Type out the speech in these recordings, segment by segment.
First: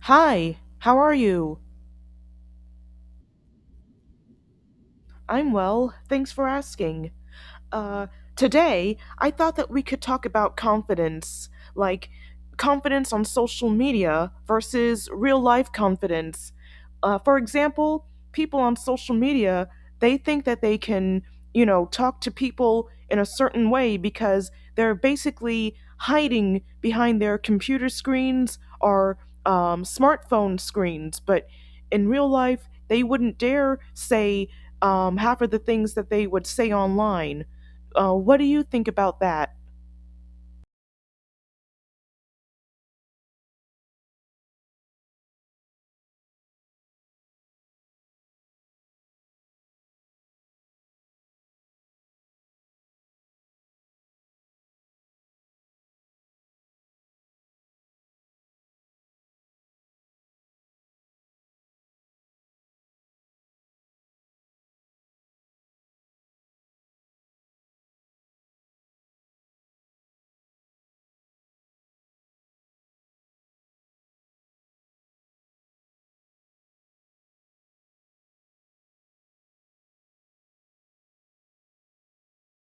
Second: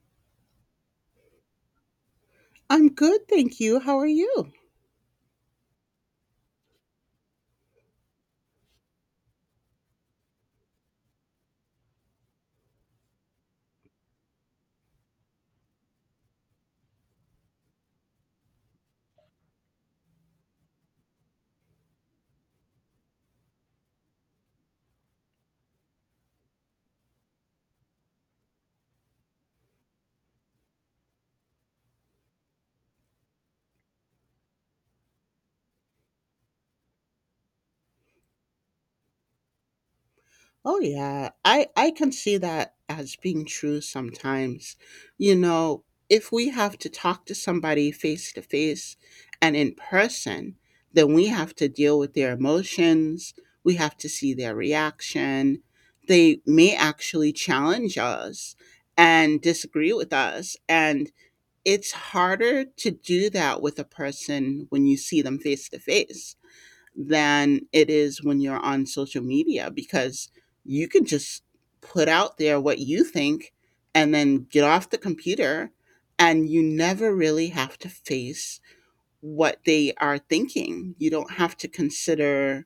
Hi, how are you? I'm good, thank you. How are you? I'm well, thanks for asking. Uh, Today, I thought that we could talk about confidence, like confidence on social media versus real life confidence. For example, people on social media, they think that they can, you know, talk to people in a certain way because they're basically hiding behind their computer screens or smartphone screens. But in real life, they wouldn't dare say half of the things that they would say online. What do you think about that? Oh yeah, I can see that as being true sometimes. You know, if we have to talk to somebody face to face and in person, then we have to deal with their emotions, we have to see their reaction. They may actually challenge us and disagree with us and it's harder to do that with a person when you see them face to face than it is when you're on social media because you can just put out there what you think and then get off the computer and you never really have to face what they are thinking. You don't have to consider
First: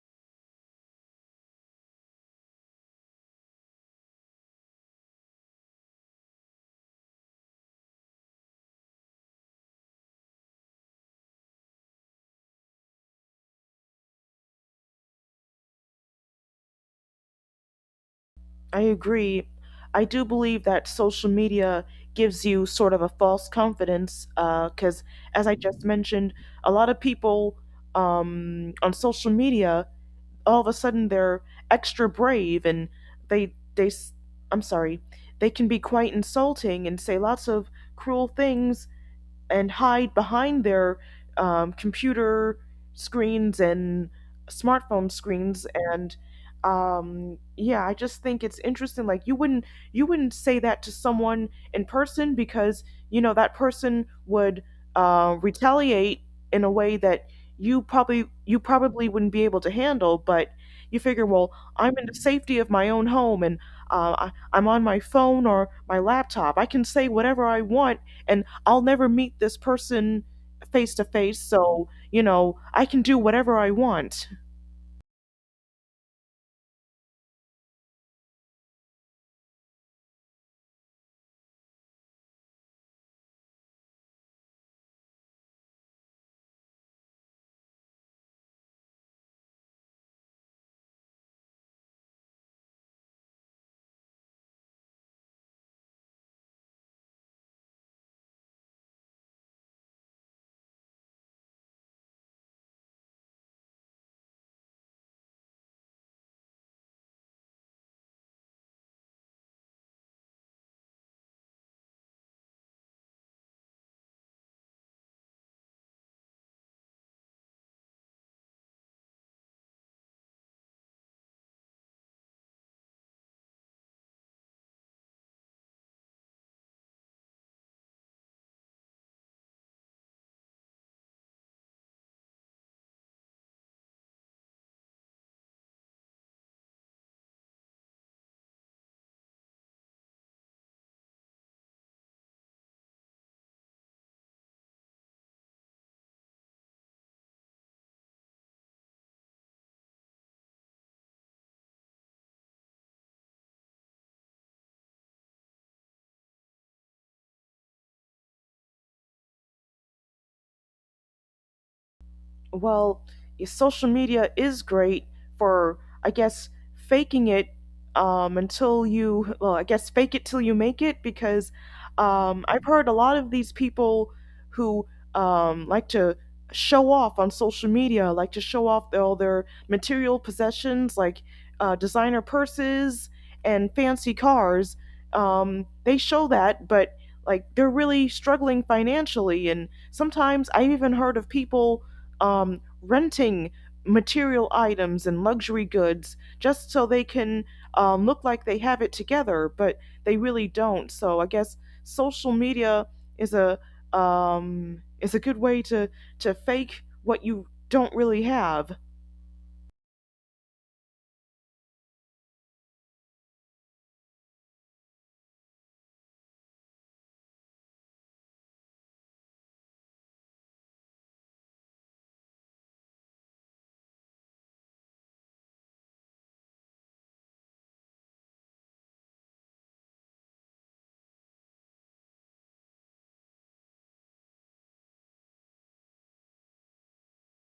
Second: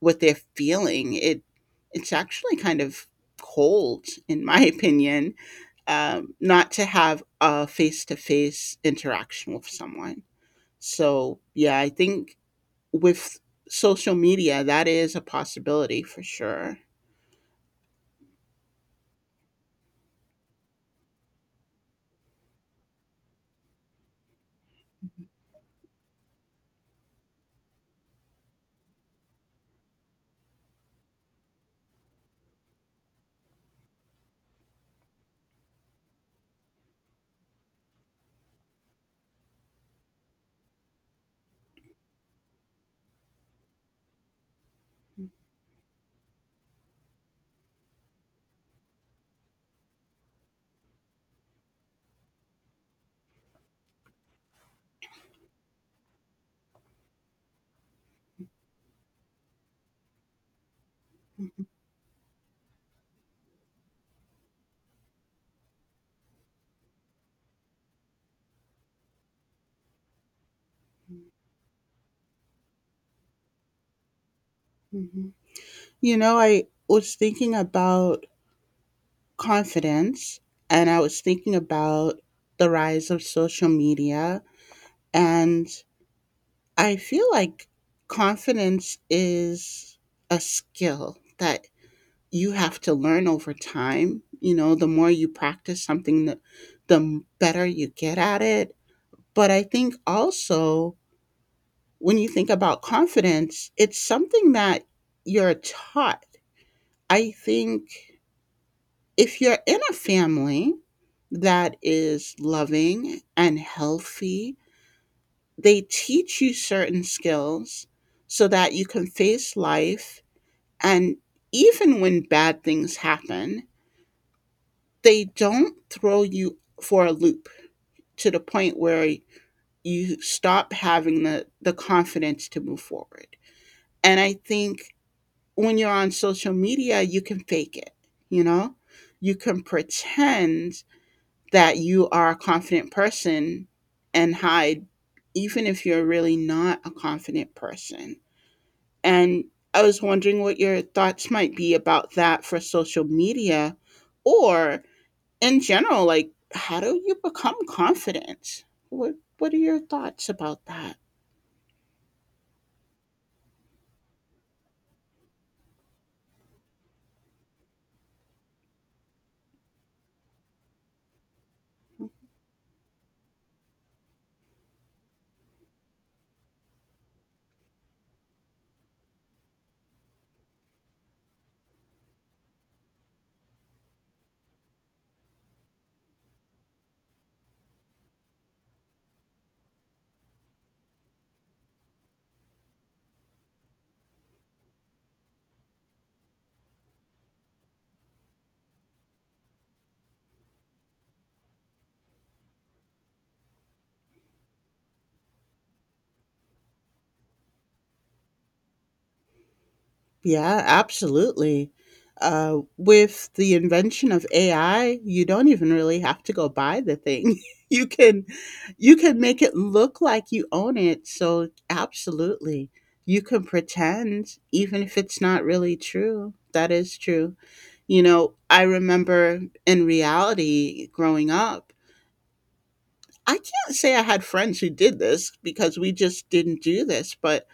what they're feeling. It's actually kind of cold in my opinion, not to have a face-to-face interaction with someone. So yeah, I think with social media, that is a possibility for sure. I agree. I do believe that social media gives you sort of a false confidence because, as I just mentioned, a lot of people on social media all of a sudden they're extra brave and they they s- I'm sorry they can be quite insulting and say lots of cruel things and hide behind their computer screens and smartphone screens and yeah, I just think it's interesting, like you wouldn't say that to someone in person because you know that person would retaliate in a way that you probably wouldn't be able to handle. But you figure, well, Mhm. I'm in the safety of my own home and I'm on my phone or my laptop, I can say whatever I want and I'll never meet this person face to face, so, you know, I can do whatever I want. Mhm. You know, I was thinking about confidence and I was thinking about the rise of social media. And I feel like confidence is a skill that you have to learn over time. You know, the more you practice something, the better you get at it. But I think also when you think about confidence, it's something that you're taught. I think if you're in a family that is loving and healthy, they teach you certain skills so that you can face life and even when bad things happen they don't throw you for a loop to the point where you stop having the confidence to move forward. And I think when you're on social media, you can fake it, you know? You can pretend that you are a confident person and hide, even if you're really not a confident person. And I was wondering what your thoughts might be about that for social media or in general, like how do you become confident? What are your thoughts about that? Well, social media is great for, I guess, faking it until you, well, I guess fake it till you make it because I've heard a lot of these people who like to show off on social media, like to show off their- all their material possessions, like designer purses and fancy cars. They show that, but like they're really struggling financially and sometimes I've even heard of people renting material items and luxury goods just so they can look like they have it together, but they really don't. So I guess social media is a is a good way to fake what you don't really have. Yeah, absolutely. With the invention of AI, you don't even really have to go buy the thing. You can you can make it look like you own it. So absolutely. You can pretend even if it's not really true. That is true. You know, I remember in reality growing up I can't say I had friends who did this because we just didn't do this, but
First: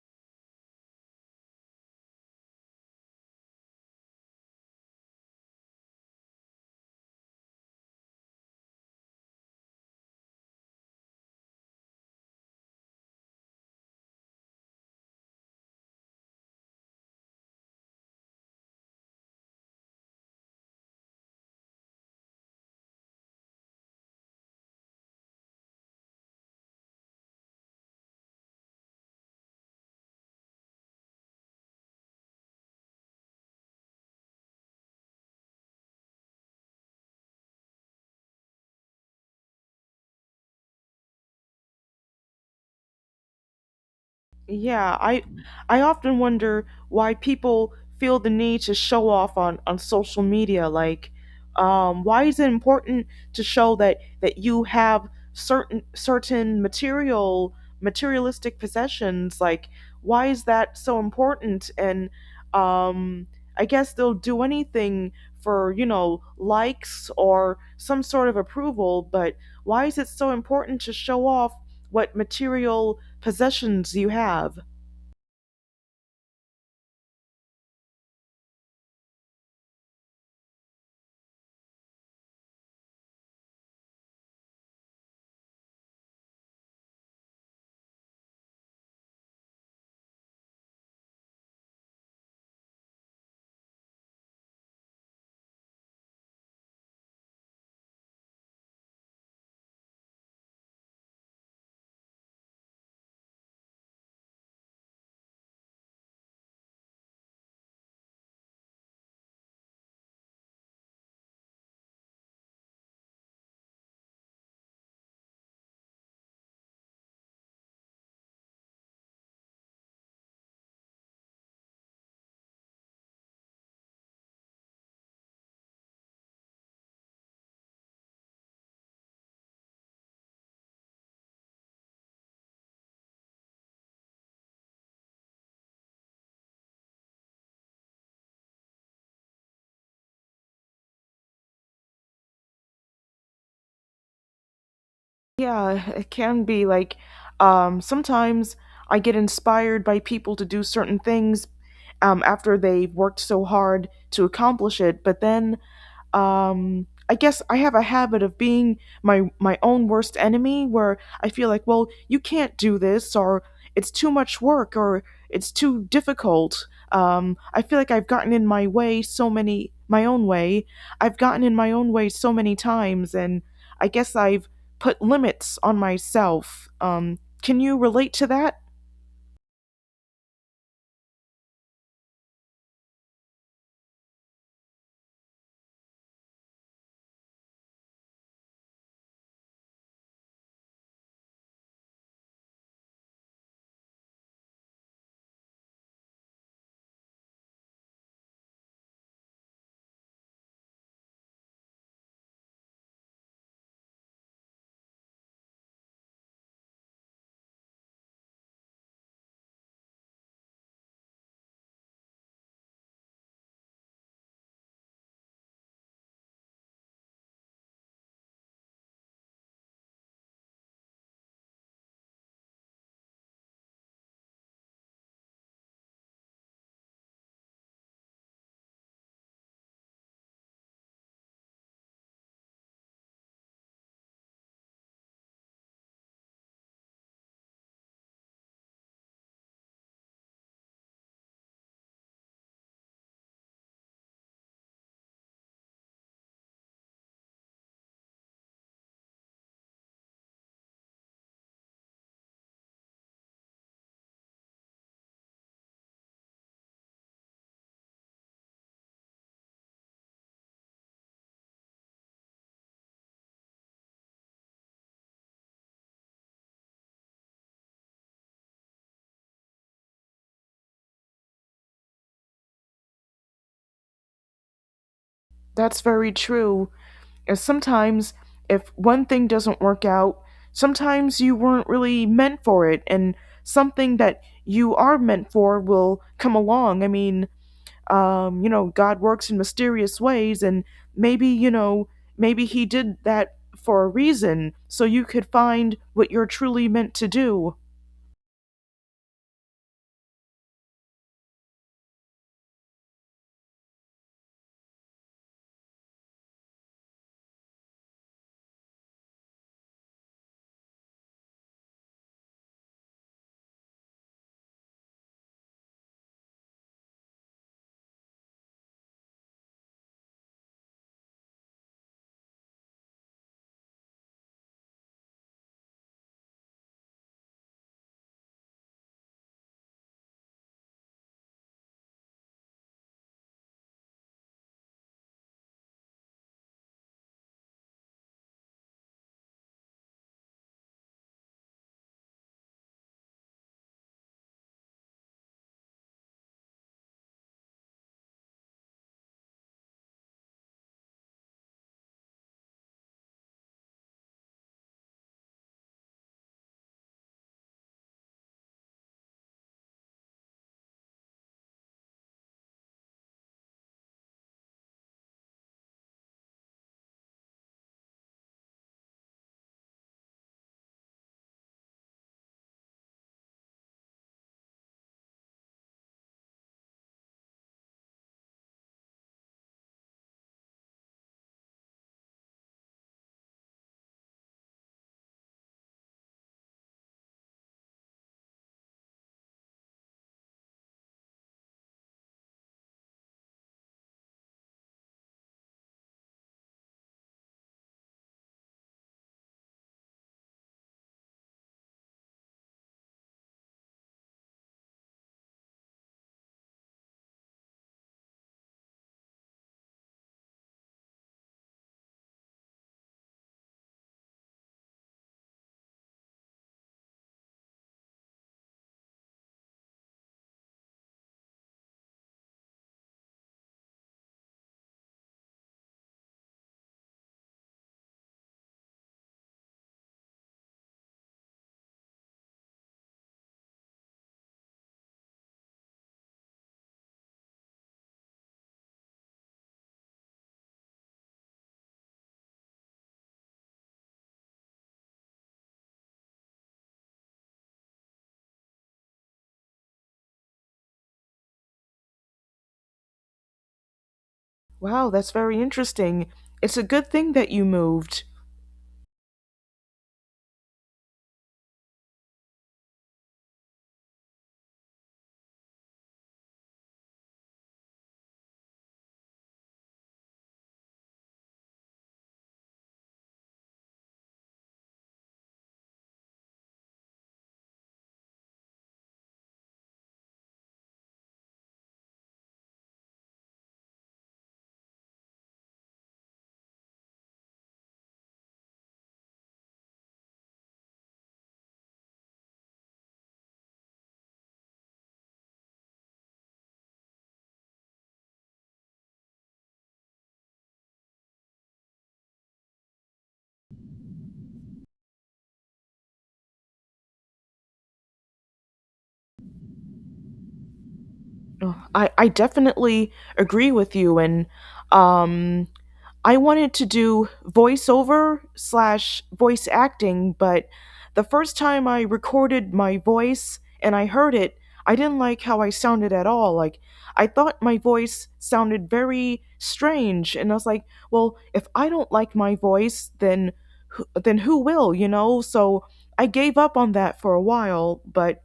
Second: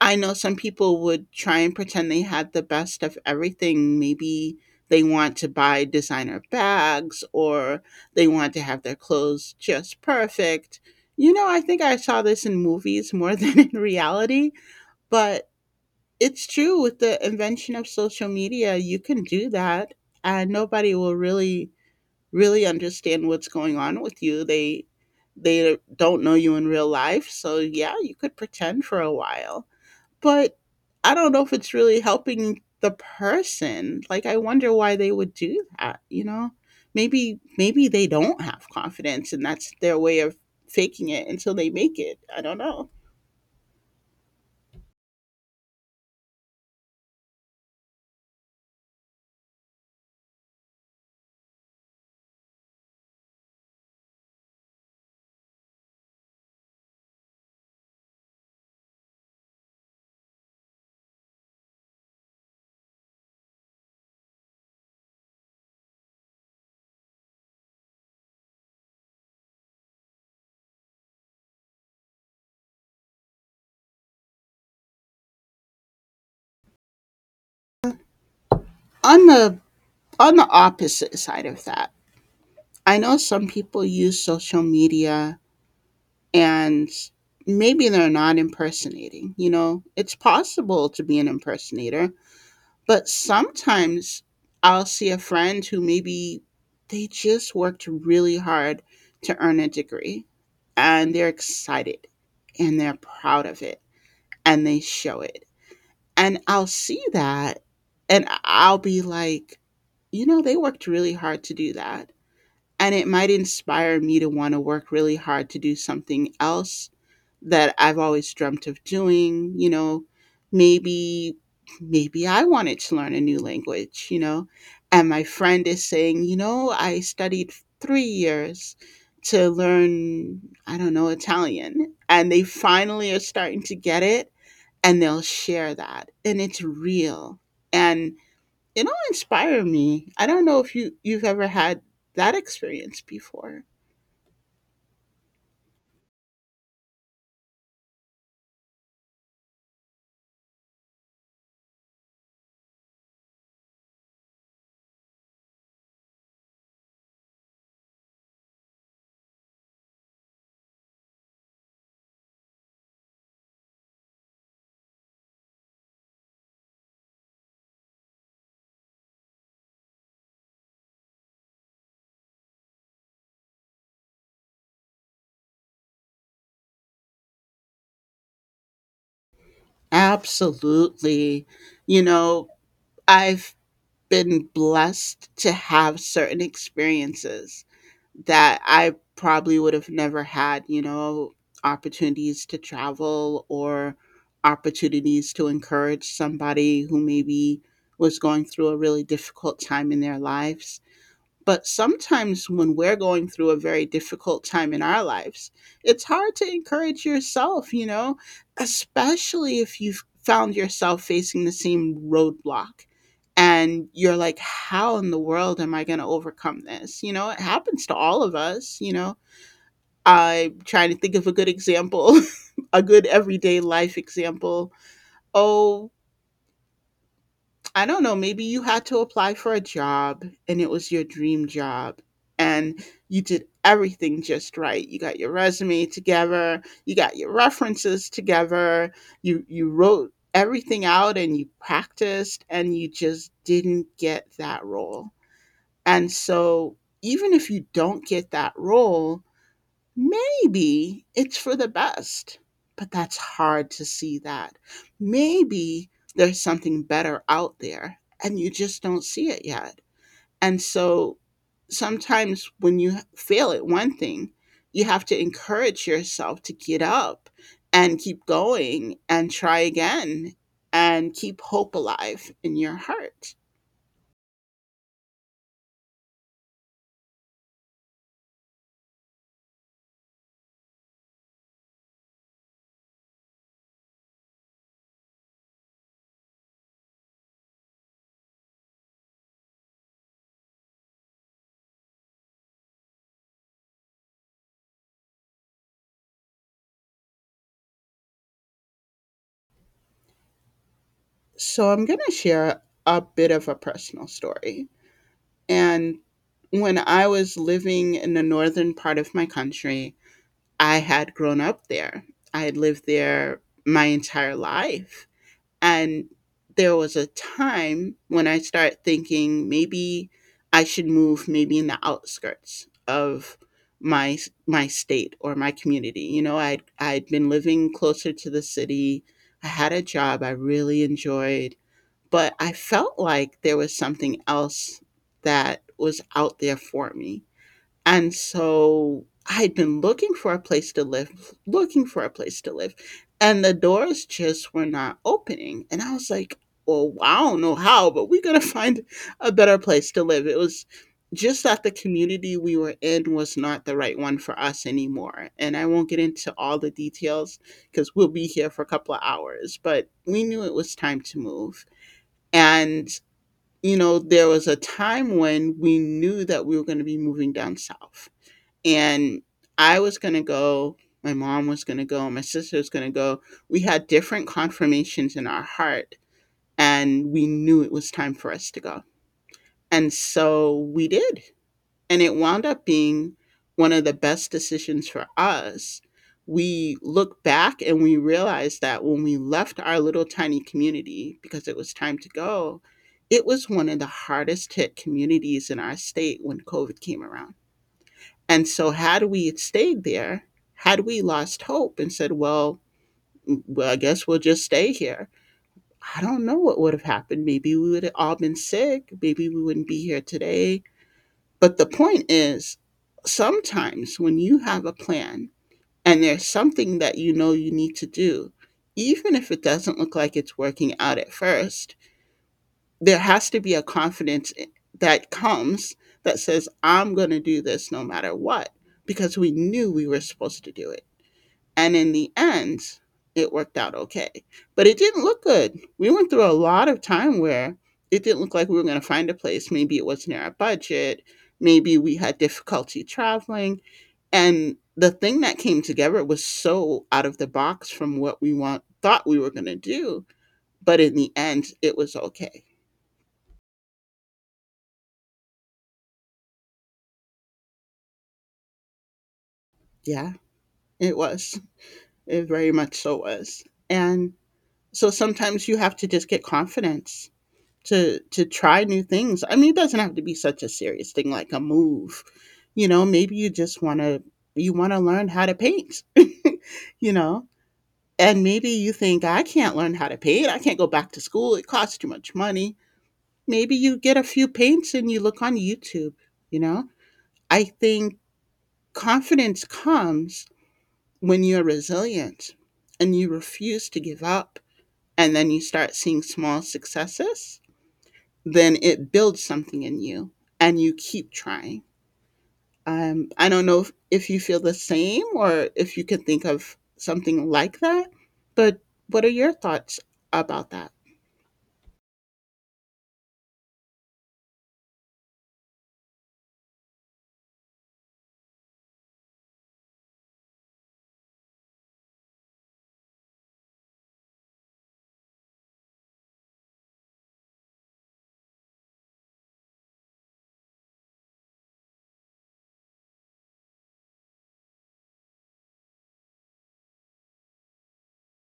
I know some people would try and pretend they had the best of everything. Maybe they want to buy designer bags or they want to have their clothes just perfect. You know, I think I saw this in movies more than in reality, but it's true with the invention of social media, you can do that and nobody will really understand what's going on with you. They don't know you in real life, so yeah, you could pretend for a while. But I don't know if it's really helping the person. Like I wonder why they would do that, you know? Maybe they don't have confidence and that's their way of faking it until they make it. I don't know. Yeah, I often wonder why people feel the need to show off on social media. Like, why is it important to show that you have certain material materialistic possessions? Like, why is that so important? And um, I guess they'll do anything for, you know, likes or some sort of approval. But why is it so important to show off what material possessions you have? On the on the opposite side of that, I know some people use social media and maybe they're not impersonating. You know, it's possible to be an impersonator, but sometimes I'll see a friend who maybe they just worked really hard to earn a degree and they're excited and they're proud of it and they show it. And I'll see that and I'll be like, you know, they worked really hard to do that. And it might inspire me to want to work really hard to do something else that I've always dreamt of doing, you know, maybe maybe I wanted to learn a new language, you know. And my friend is saying, you know, I studied 3 years to learn, I don't know, Italian, and they finally are starting to get it and they'll share that. And it's real. And it'll inspire me. I don't know if you've ever had that experience before. Yeah, it can be like sometimes I get inspired by people to do certain things after they've worked so hard to accomplish it, but then I guess I have a habit of being my own worst enemy, where I feel like, well, you can't do this, or it's too much work, or it's too difficult. I feel like I've gotten in my way so many, my own way. I've gotten in my own way so many times, and I guess I've put limits on myself. Can you relate to that? Absolutely. You know, I've been blessed to have certain experiences that I probably would have never had, you know, opportunities to travel or opportunities to encourage somebody who maybe was going through a really difficult time in their lives. But sometimes when we're going through a very difficult time in our lives, it's hard to encourage yourself, you know, especially if you've found yourself facing the same roadblock and you're like, how in the world am I going to overcome this? You know, it happens to all of us, you know. I'm trying to think of a good example, a good everyday life example. Oh, I don't know, maybe you had to apply for a job and it was your dream job and you did everything just right. You got your resume together, you got your references together, you wrote everything out and you practiced and you just didn't get that role. And so even if you don't get that role, maybe it's for the best, but that's hard to see that. Maybe there's something better out there and you just don't see it yet. And so sometimes when you fail at one thing, you have to encourage yourself to get up and keep going and try again and keep hope alive in your heart. That's very true. And sometimes, if one thing doesn't work out, sometimes you weren't really meant for it, and something that you are meant for will come along. I mean, you know, God works in mysterious ways, and maybe, you know, maybe He did that for a reason, so you could find what you're truly meant to do. So I'm going to share a bit of a personal story. And when I was living in the northern part of my country, I had grown up there. I had lived there my entire life. And there was a time when I started thinking maybe I should move maybe in the outskirts of my my state or my community. You know, I'd been living closer to the city. I had a job I really enjoyed but I felt like there was something else that was out there for me. And so I had been looking for a place to live, looking for a place to live, and the doors just were not opening. And I was like, well, I don't know how, but we're going to find a better place to live. It was just that the community we were in was not the right one for us anymore. And I won't get into all the details because we'll be here for a couple of hours, but we knew it was time to move. And, you know, there was a time when we knew that we were going to be moving down south. And I was going to go, my mom was going to go, my sister was going to go. We had different confirmations in our heart, and we knew it was time for us to go. And so we did and it wound up being one of the best decisions for us. We look back and we realize that when we left our little tiny community because it was time to go, it was one of the hardest hit communities in our state when COVID came around. And so, had we stayed there, had we lost hope and said, well, I guess we'll just stay here, I don't know what would have happened. Maybe we would have all been sick. Maybe we wouldn't be here today but the point is, sometimes when you have a plan and there's something that you know you need to do, even if it doesn't look like it's working out at first, there has to be a confidence that comes that says, I'm going to do this no matter what, because we knew we were supposed to do it. And in the end, it worked out okay. But it didn't look good. We went through a lot of time where it didn't look like we were going to find a place. Maybe it wasn't in our budget. Maybe we had difficulty traveling. And the thing that came together was so out of the box from what we thought we were going to do. But in the end, it was okay. Wow, that's very interesting. It's a good thing that you moved. Yeah, it was. It very much so was. And so sometimes you have to just get confidence to try new things. I mean, it doesn't have to be such a serious thing like a move. You know, maybe you want to learn how to paint. You know, and maybe you think I can't learn how to paint. I can't go back to school. It costs too much money. Maybe you get a few paints and you look on YouTube, you know? I think confidence comes when you're resilient and you refuse to give up and then you start seeing small successes then it builds something in you and you keep trying. I don't know if you feel the same or if you could think of something like that, but what are your thoughts about that? I definitely agree with you, and um I wanted to do voiceover slash voice acting, but the first time I recorded my voice and I heard it, I didn't like how I sounded at all. Like I thought my voice sounded very strange and I was like, well, if I don't like my voice, then then who will, you know? So I gave up on that for a while, but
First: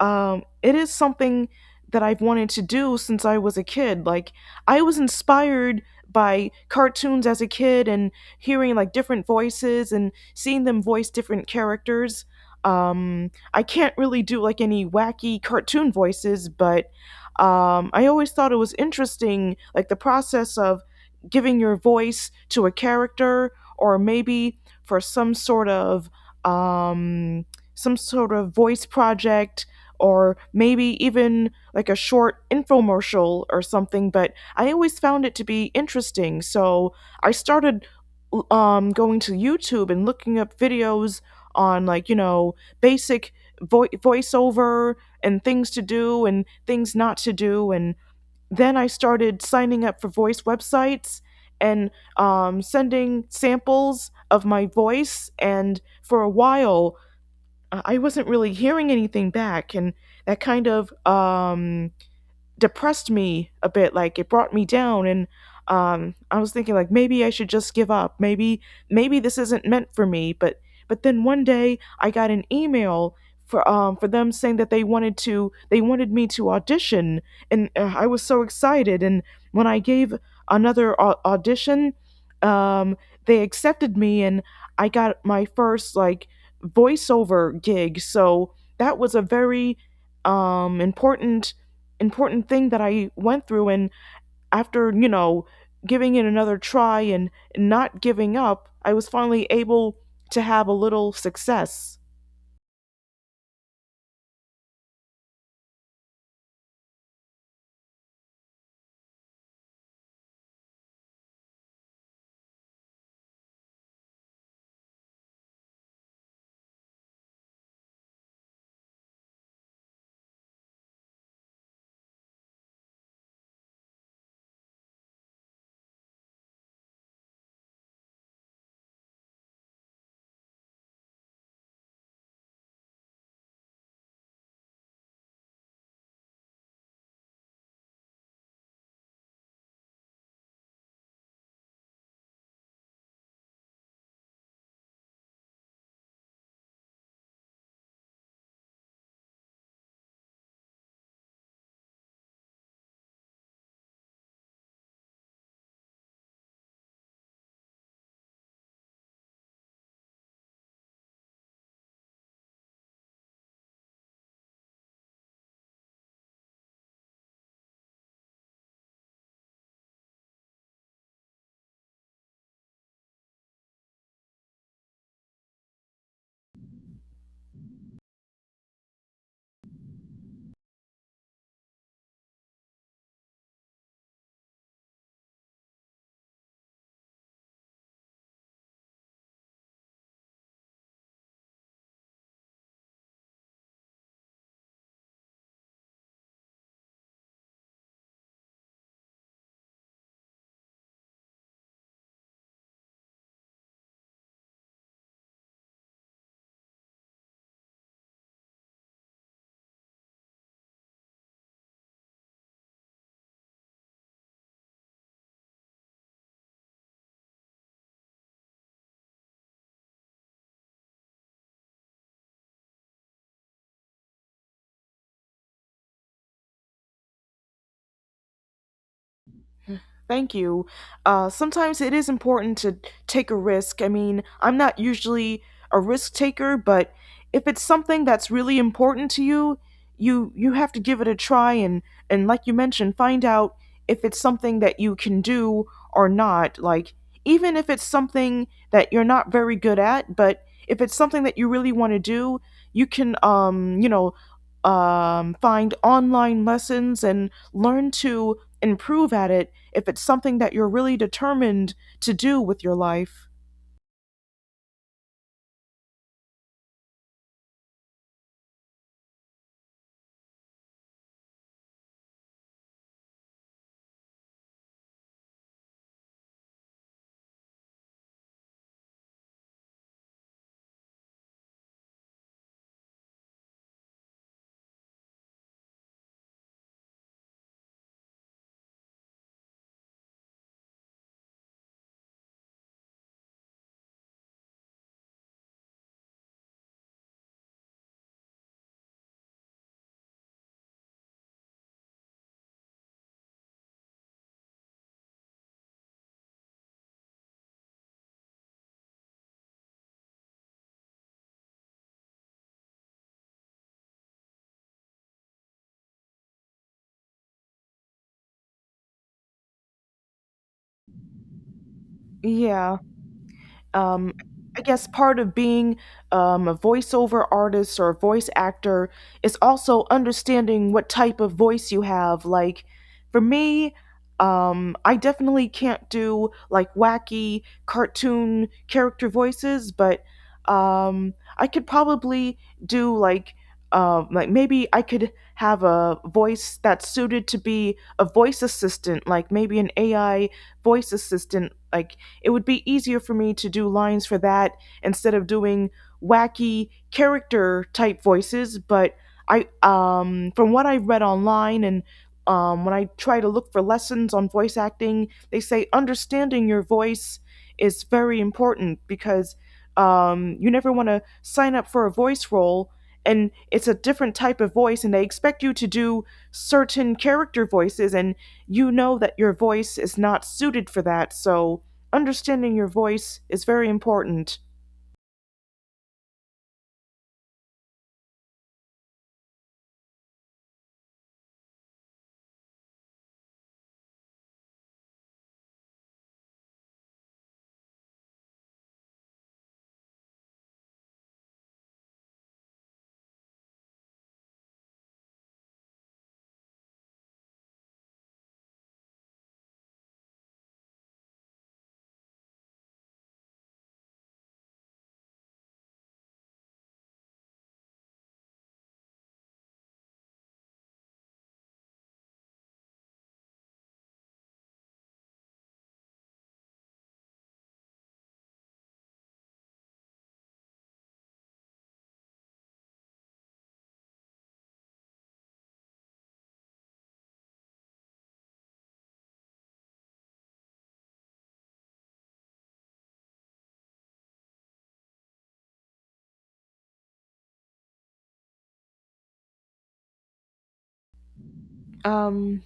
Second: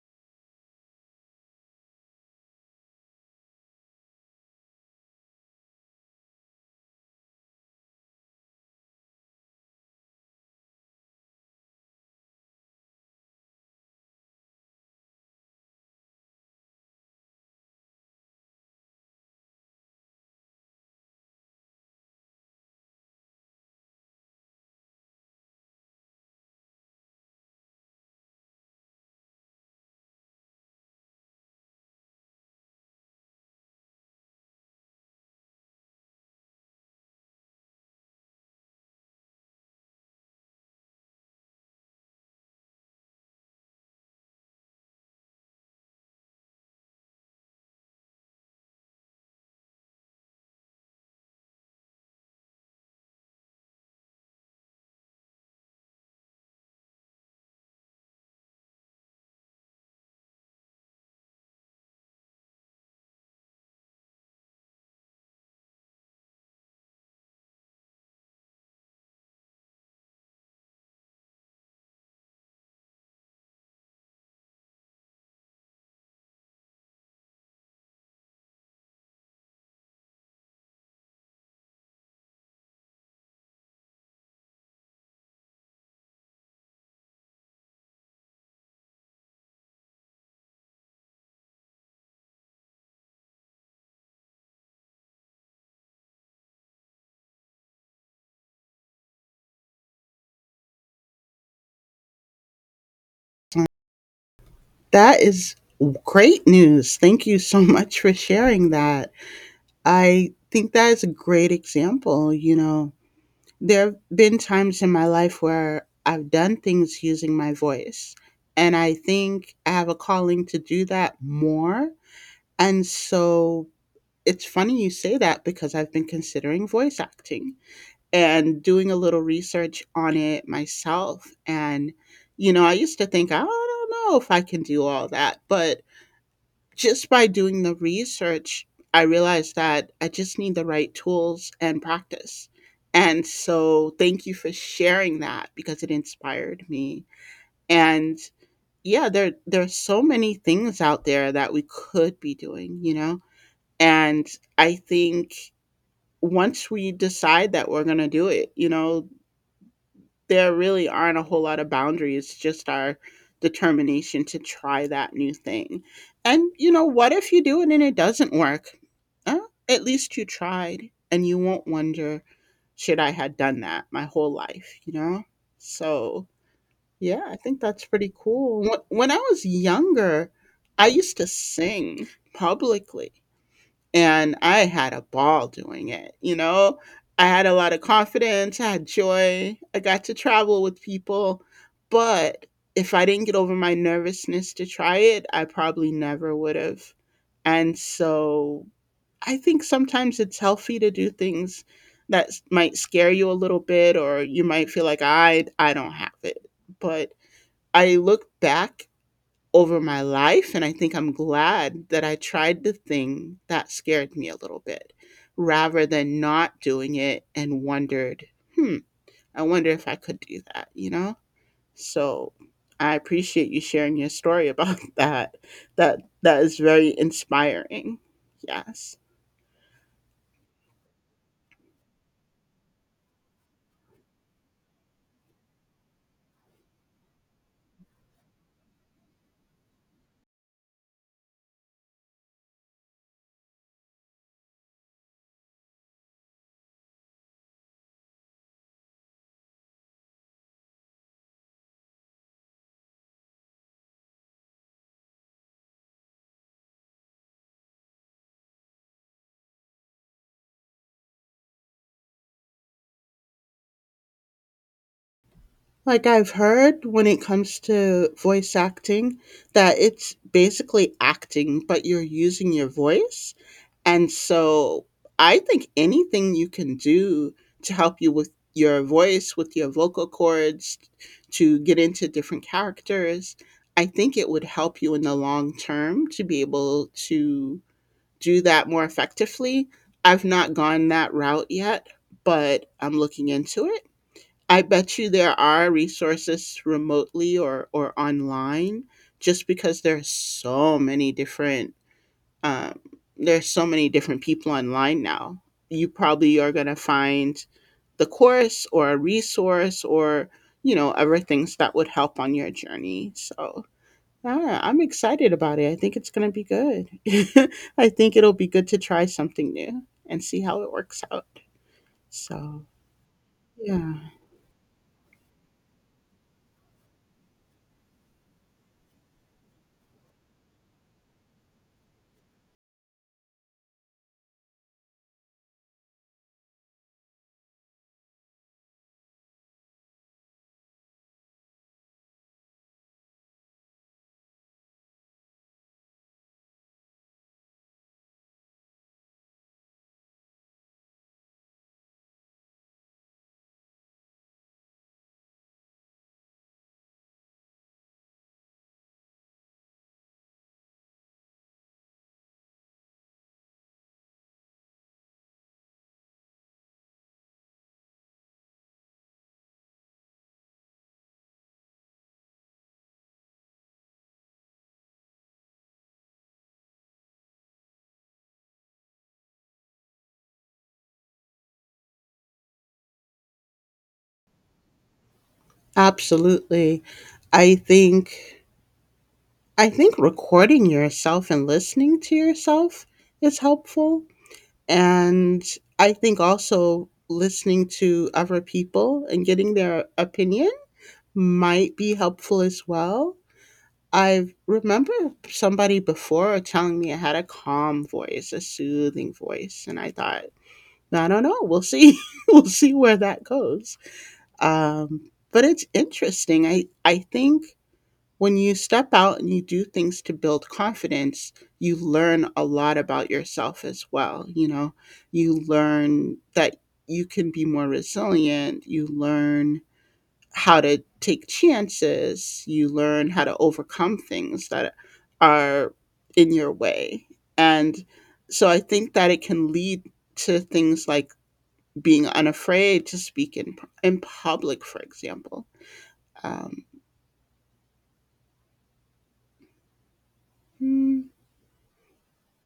it is something that I've wanted to do since I was a kid. Like I was inspired by cartoons as a kid and hearing like different voices and seeing them voice different characters. I can't really do like any wacky cartoon voices, but I always thought it was interesting, like the process of giving your voice to a character or maybe for um, some sort of voice project or maybe even like a short infomercial or something, but I always found it to be interesting. So I started going to YouTube and looking up videos on, like, you know, basic voiceover and things to do and things not to do, and then I started signing up for voice websites and sending samples of my voice. And for a while, I wasn't really hearing anything back, and that kind of um, depressed me a bit, like it brought me down. And I was thinking, like, maybe I should just give up, maybe this isn't meant for me. But then one day I got an email for them, saying that they wanted to they wanted me to audition, and I was so excited. And when I gave another audition, um they accepted me, and I got my first, like, voiceover gig. So that was a very important important thing that I went through. And after, you know, giving it another try and not giving up, I was finally able to have a little success. That is great news. Thank you so much for sharing that. I think that is a great example, you know, there have been times in my life where I've done things using my voice, and I think I have a calling to do that more. And so it's funny you say that because I've been considering voice acting and doing a little research on it myself. And, you know, I used to think, I don't know if I can do all that, but just by doing the research, I realized that I just need the right tools and practice. And so thank you for sharing that because it inspired me. And yeah, there's so many things out there that we could be doing, you know? And I think once we decide that we're going to do it, you know, there really aren't a whole lot of boundaries, just our determination to try that new thing. And you know, what if you do it and it doesn't work? Uh, at least you tried and you won't wonder, should I had done that my whole life, you know? So, yeah, I think that's pretty cool. When I was younger, I used to sing publicly and I had a ball doing it, you know? I had a lot of confidence, I had joy, I got to travel with people, but if I didn't get over my nervousness to try it, I probably never would have. And so I think sometimes it's healthy to do things that might scare you a little bit or you might feel like I don't have it. But I look back over my life. And I think I'm glad that I tried the thing that scared me a little bit rather than not doing it and wondered, hmm, I wonder if I could do that, you know? So I appreciate you sharing your story about that. That is very inspiring. Yes. Thank you. Sometimes it is important to take a risk. I mean, I'm not usually a risk taker, but if it's something that's really important to you, you have to give it a try and like you mentioned, find out if it's something that you can do or not. Like, even if it's something that you're not very good at, but if it's something that you really want to do, you can you know, find online lessons and learn to improve at it if it's something that you're really determined to do with your life. Like I've heard when it comes to voice acting that it's basically acting but you're using your voice. And so I think anything you can do to help you with your voice, with your vocal cords, to get into different characters, I think it would help you in the long term to be able to do that more effectively. I've not gone that route yet, but I'm looking into it. I bet you there are resources remotely or online just because there are so many different um, there's so many different people online now. You probably are going to find the course or a resource or, you know, other things that would help on your journey. So yeah, I'm excited about it. I think it's going to be good. I think it'll be good to try something new and see how it works out. So Yeah, yeah, um, I guess part of being a voiceover artist or a voice actor is also understanding what type of voice you have. Like, for me, I definitely can't do like wacky cartoon character voices, but I could probably do like maybe I could have a voice that's suited to be a voice assistant, like maybe an AI voice assistant. Like, it would be easier for me to do lines for that instead of doing wacky character type voices. But I from what I read online and when I try to look for lessons on voice acting, they say understanding your voice is very important because you never want to sign up for a voice role and it's a different type of voice and they expect you to do certain character voices and you know that your voice is not suited for that, so understanding your voice is very important. absolutely. I think I think recording yourself and listening to yourself is helpful. And I think also listening to other people and getting their opinion might be helpful as well. I remember somebody before telling me I had a calm voice, a soothing voice, and I thought, I don't know, we'll see. We'll see where that goes. But it's interesting. I think when you step out and you do things to build confidence, you learn a lot about yourself as well, you know? You learn that you can be more resilient, you learn how to take chances, you learn how to overcome things that are in your way. And so I think that it can lead to things like being unafraid to speak in public, for example. Um, mm, Um,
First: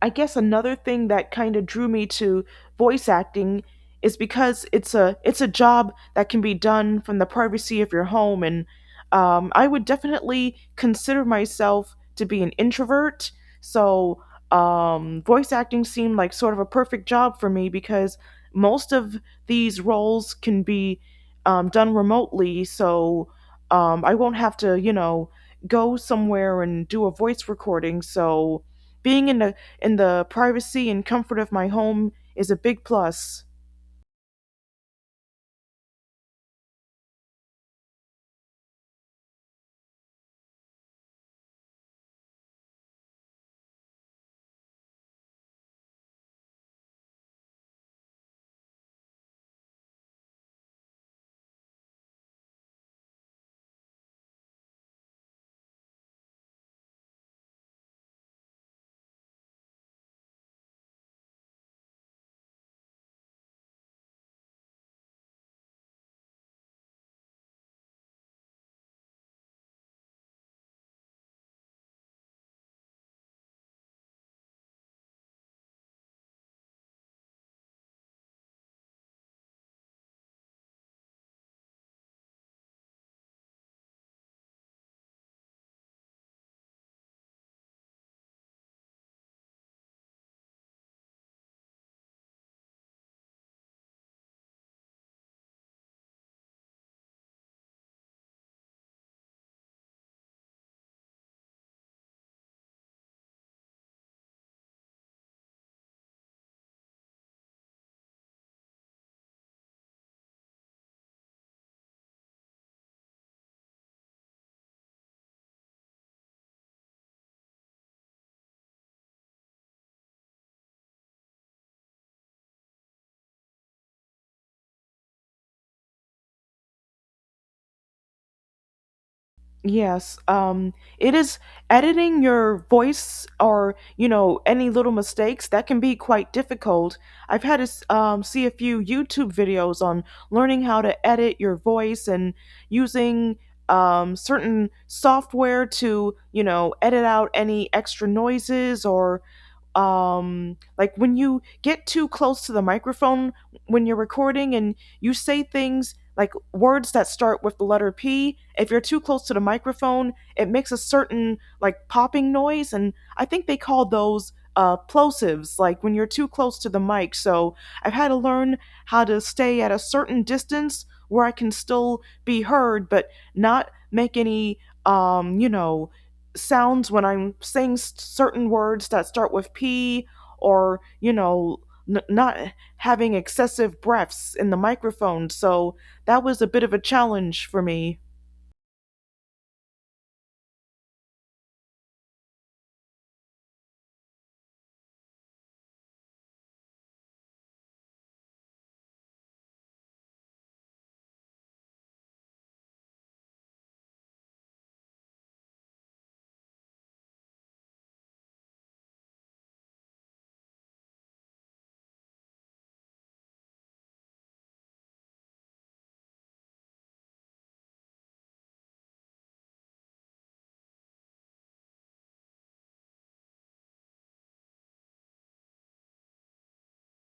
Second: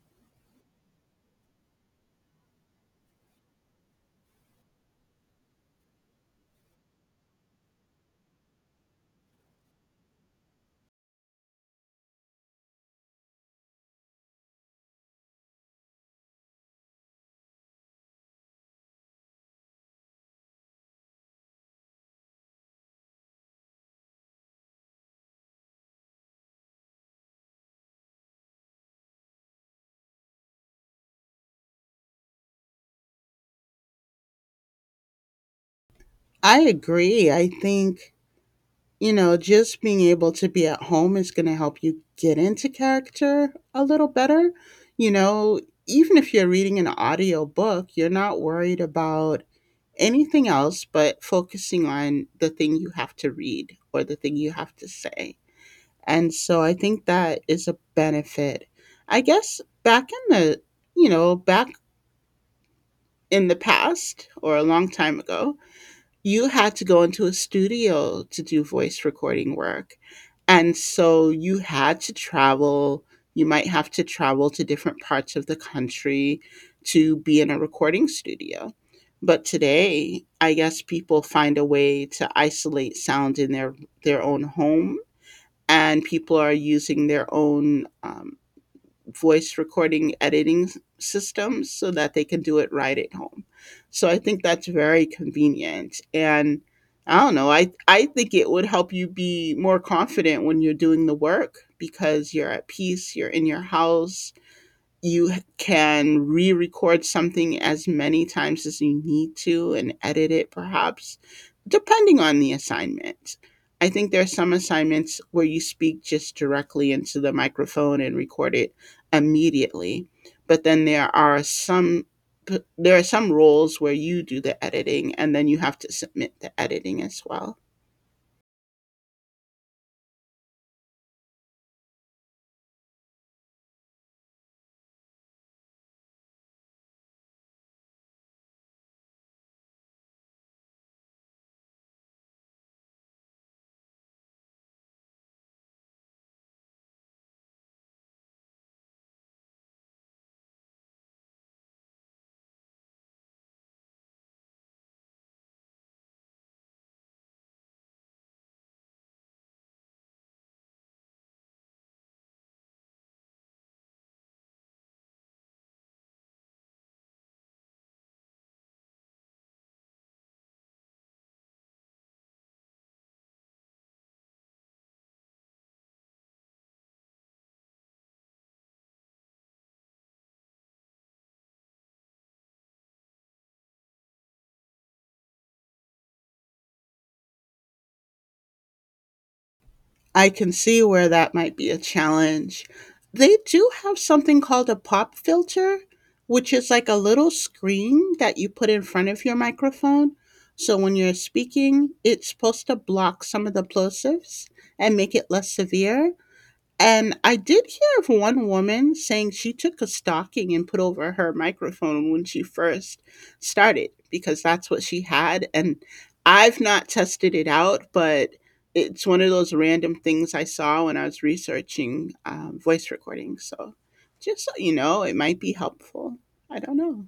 I guess another thing that kind of drew me to voice acting is because it's a job that can be done from the privacy of your home, and I would definitely consider myself to be an introvert. So voice acting seemed like sort of a perfect job for me because most of these roles can be done remotely, so I won't have to, you know, go somewhere and do a voice recording. So being in the privacy and comfort of my home is a big plus. I agree. I think you know, just being able to be at home is going to help you get into character a little better. You know, even if you're reading an audio book, you're not worried about anything else but focusing on the thing you have to read or the thing you have to say. And so I think that is a benefit. I guess back in you know, back in the past or a long time ago, you had to go into a studio to do voice recording work. And so you had to travel. You might have to travel to different parts of the country to be in a recording studio. But today, I guess people find a way to isolate sound in their own home, and people are using their own voice recording editing systems so that they can do it right at home. So I think that's very convenient. And I don't know, I think it would help you be more confident when you're doing the work because you're at peace, you're in your house, you can re-record something as many times as you need to and edit it perhaps depending on the assignment. I think there are some assignments where you speak just directly into the microphone and record it immediately, but then there are some roles where you do the editing and then you have to submit the editing as well. Yes, it is editing your voice or, you know, any little mistakes that can be quite difficult. I've had to see a few YouTube videos on learning how to edit your voice and using certain software to, you know, edit out any extra noises or like when you get too close to the microphone when you're recording and you say things like words that start with the letter P. If you're too close to the microphone, it makes a certain, like, popping noise. And I think they call those plosives, like when you're too close to the mic. So I've had to learn how to stay at a certain distance where I can still be heard, but not make any, you know, sounds when I'm saying certain words that start with P or, you know, not having excessive breaths in the microphone. So that was a bit of a challenge for me. I can see where that might be a challenge. They do have something called a pop filter, which is like a little screen that you put in front of your microphone. So when you're speaking, it's supposed to block some of the plosives and make it less severe. And I did hear of one woman saying she took a stocking and put over her microphone when she first started because that's what she had. And I've not tested it out, but it's one of those random things I saw when I was researching voice recording. So just so you know, it might be helpful. I don't know.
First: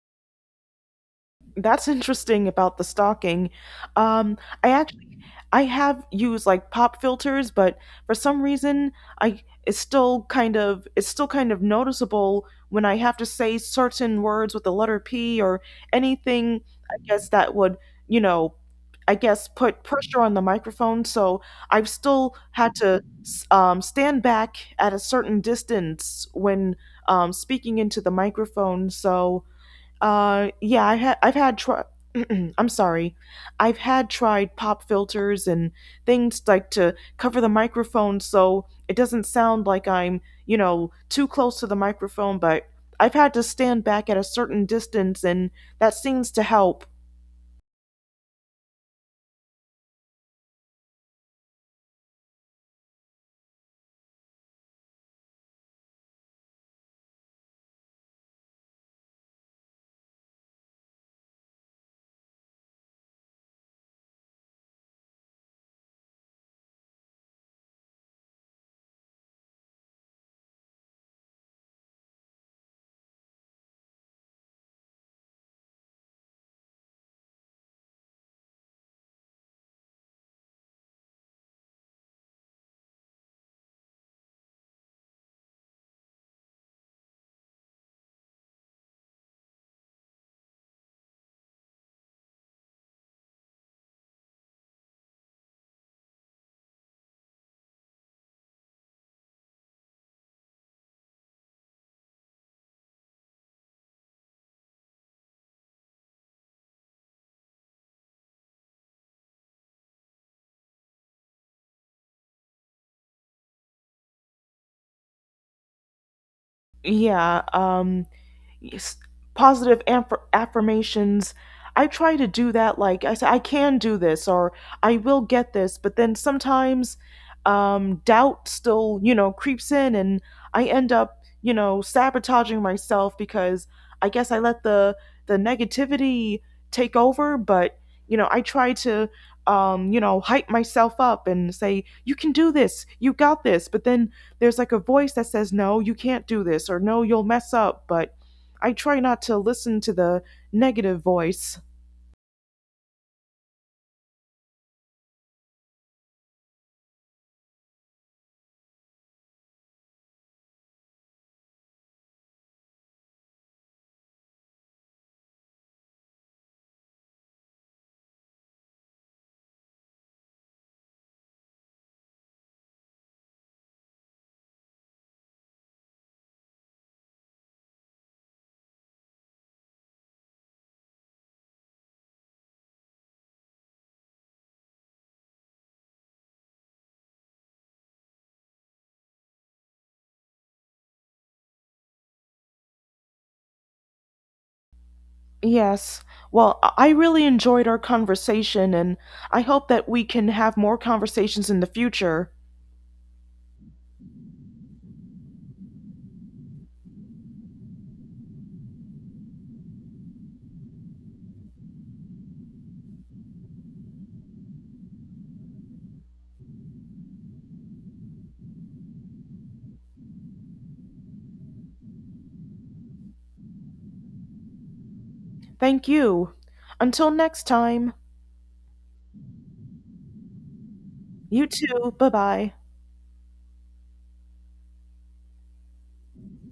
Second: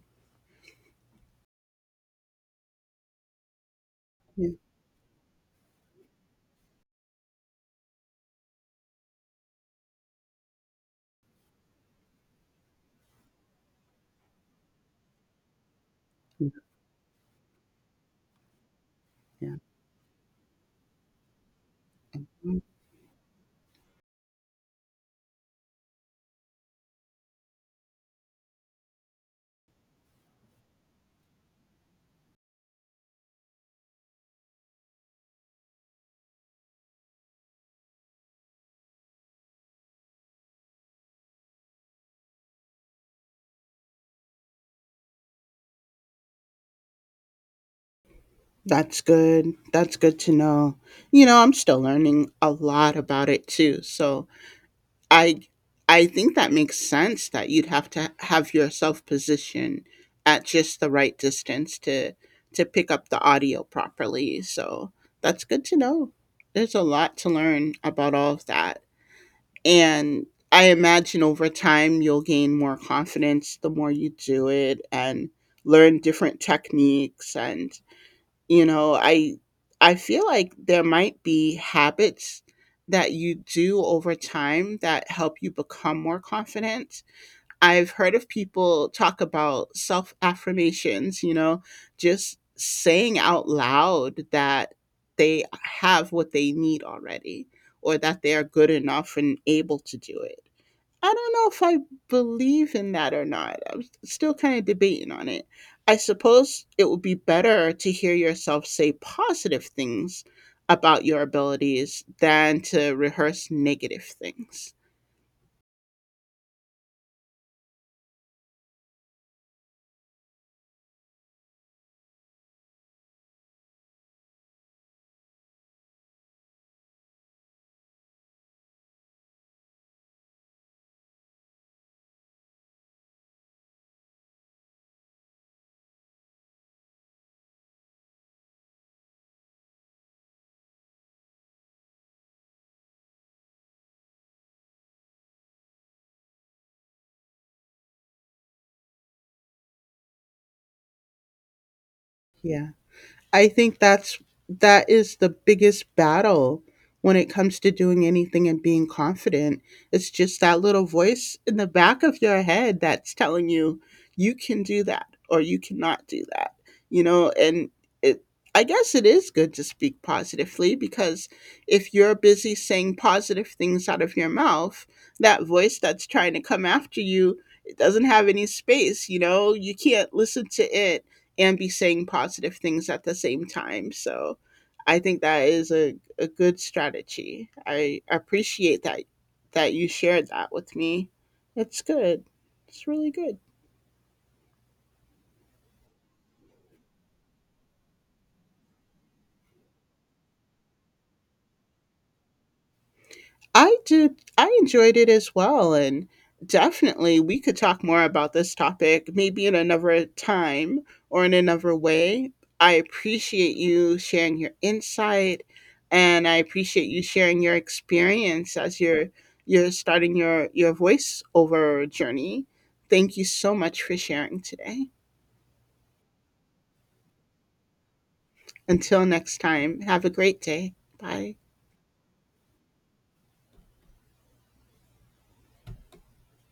That's interesting about the stalking. Yeah. I actually I have used like pop filters, but for some reason I it's still kind of it's still kind of noticeable when I have to say certain words with the letter P or anything I guess that would, you know, I guess put pressure on the microphone. So I've still Yeah. had to stand back at a certain distance when speaking into the microphone. So yeah, I've had try. I'm sorry, I've had tried pop filters and things like to cover the microphone so it doesn't sound like I'm, you know, too close to the microphone. But I've had to stand back at a certain distance, and that seems to help. That's good. That's good to know. You know, I'm still learning a lot about it too. So, I I think that makes sense that you'd have to have yourself positioned at just the right distance to pick up the audio properly. So that's good to know. There's a lot to learn about all of that. And I imagine over time you'll gain more confidence the more you do it and learn different techniques and you know, I feel like there might be habits that you do over time that help you become more confident. I've heard of people talk about self affirmations, you know, just saying out loud that they have what they need already or that they are good enough and able to do it. I don't know if I believe in that or not. I'm still kind of debating on it. I suppose it would be better to hear yourself say positive things about your abilities than to rehearse negative things. Yeah. Yes, positive affirmations. I try to do that. Like I say, I can do this, or I will get this. But then sometimes doubt still, you know, creeps in, and I end up, you know, sabotaging myself because I guess I let the negativity take over. But you know, I try to, you know, hype myself up and say, "You can do this. You got this." But then there's like a voice that says, "No, you can't do this," or "No, you'll mess up." But I try not to listen to the negative voice. Yeah. I think that's that is the biggest battle when it comes to doing anything and being confident. It's just that little voice in the back of your head that's telling you you can do that or you cannot do that. You know, and it I guess it is good to speak positively because if you're busy saying positive things out of your mouth, that voice that's trying to come after you, it doesn't have any space, you know? You can't listen to it and be saying positive things at the same time. So I think that is a good strategy. I appreciate that you shared that with me. It's good. It's really good. Yes. Well, I really enjoyed our conversation, and I hope that we can have more conversations in the future. I did. I enjoyed it as well. And definitely, we could talk more about this topic maybe in another time or in another way. I appreciate you sharing your insight and I appreciate you sharing your experience as you're starting your voiceover journey. Thank you so much for sharing today. Thank you. Until next time, Until next time, have a great day. Bye. you too. Bye bye.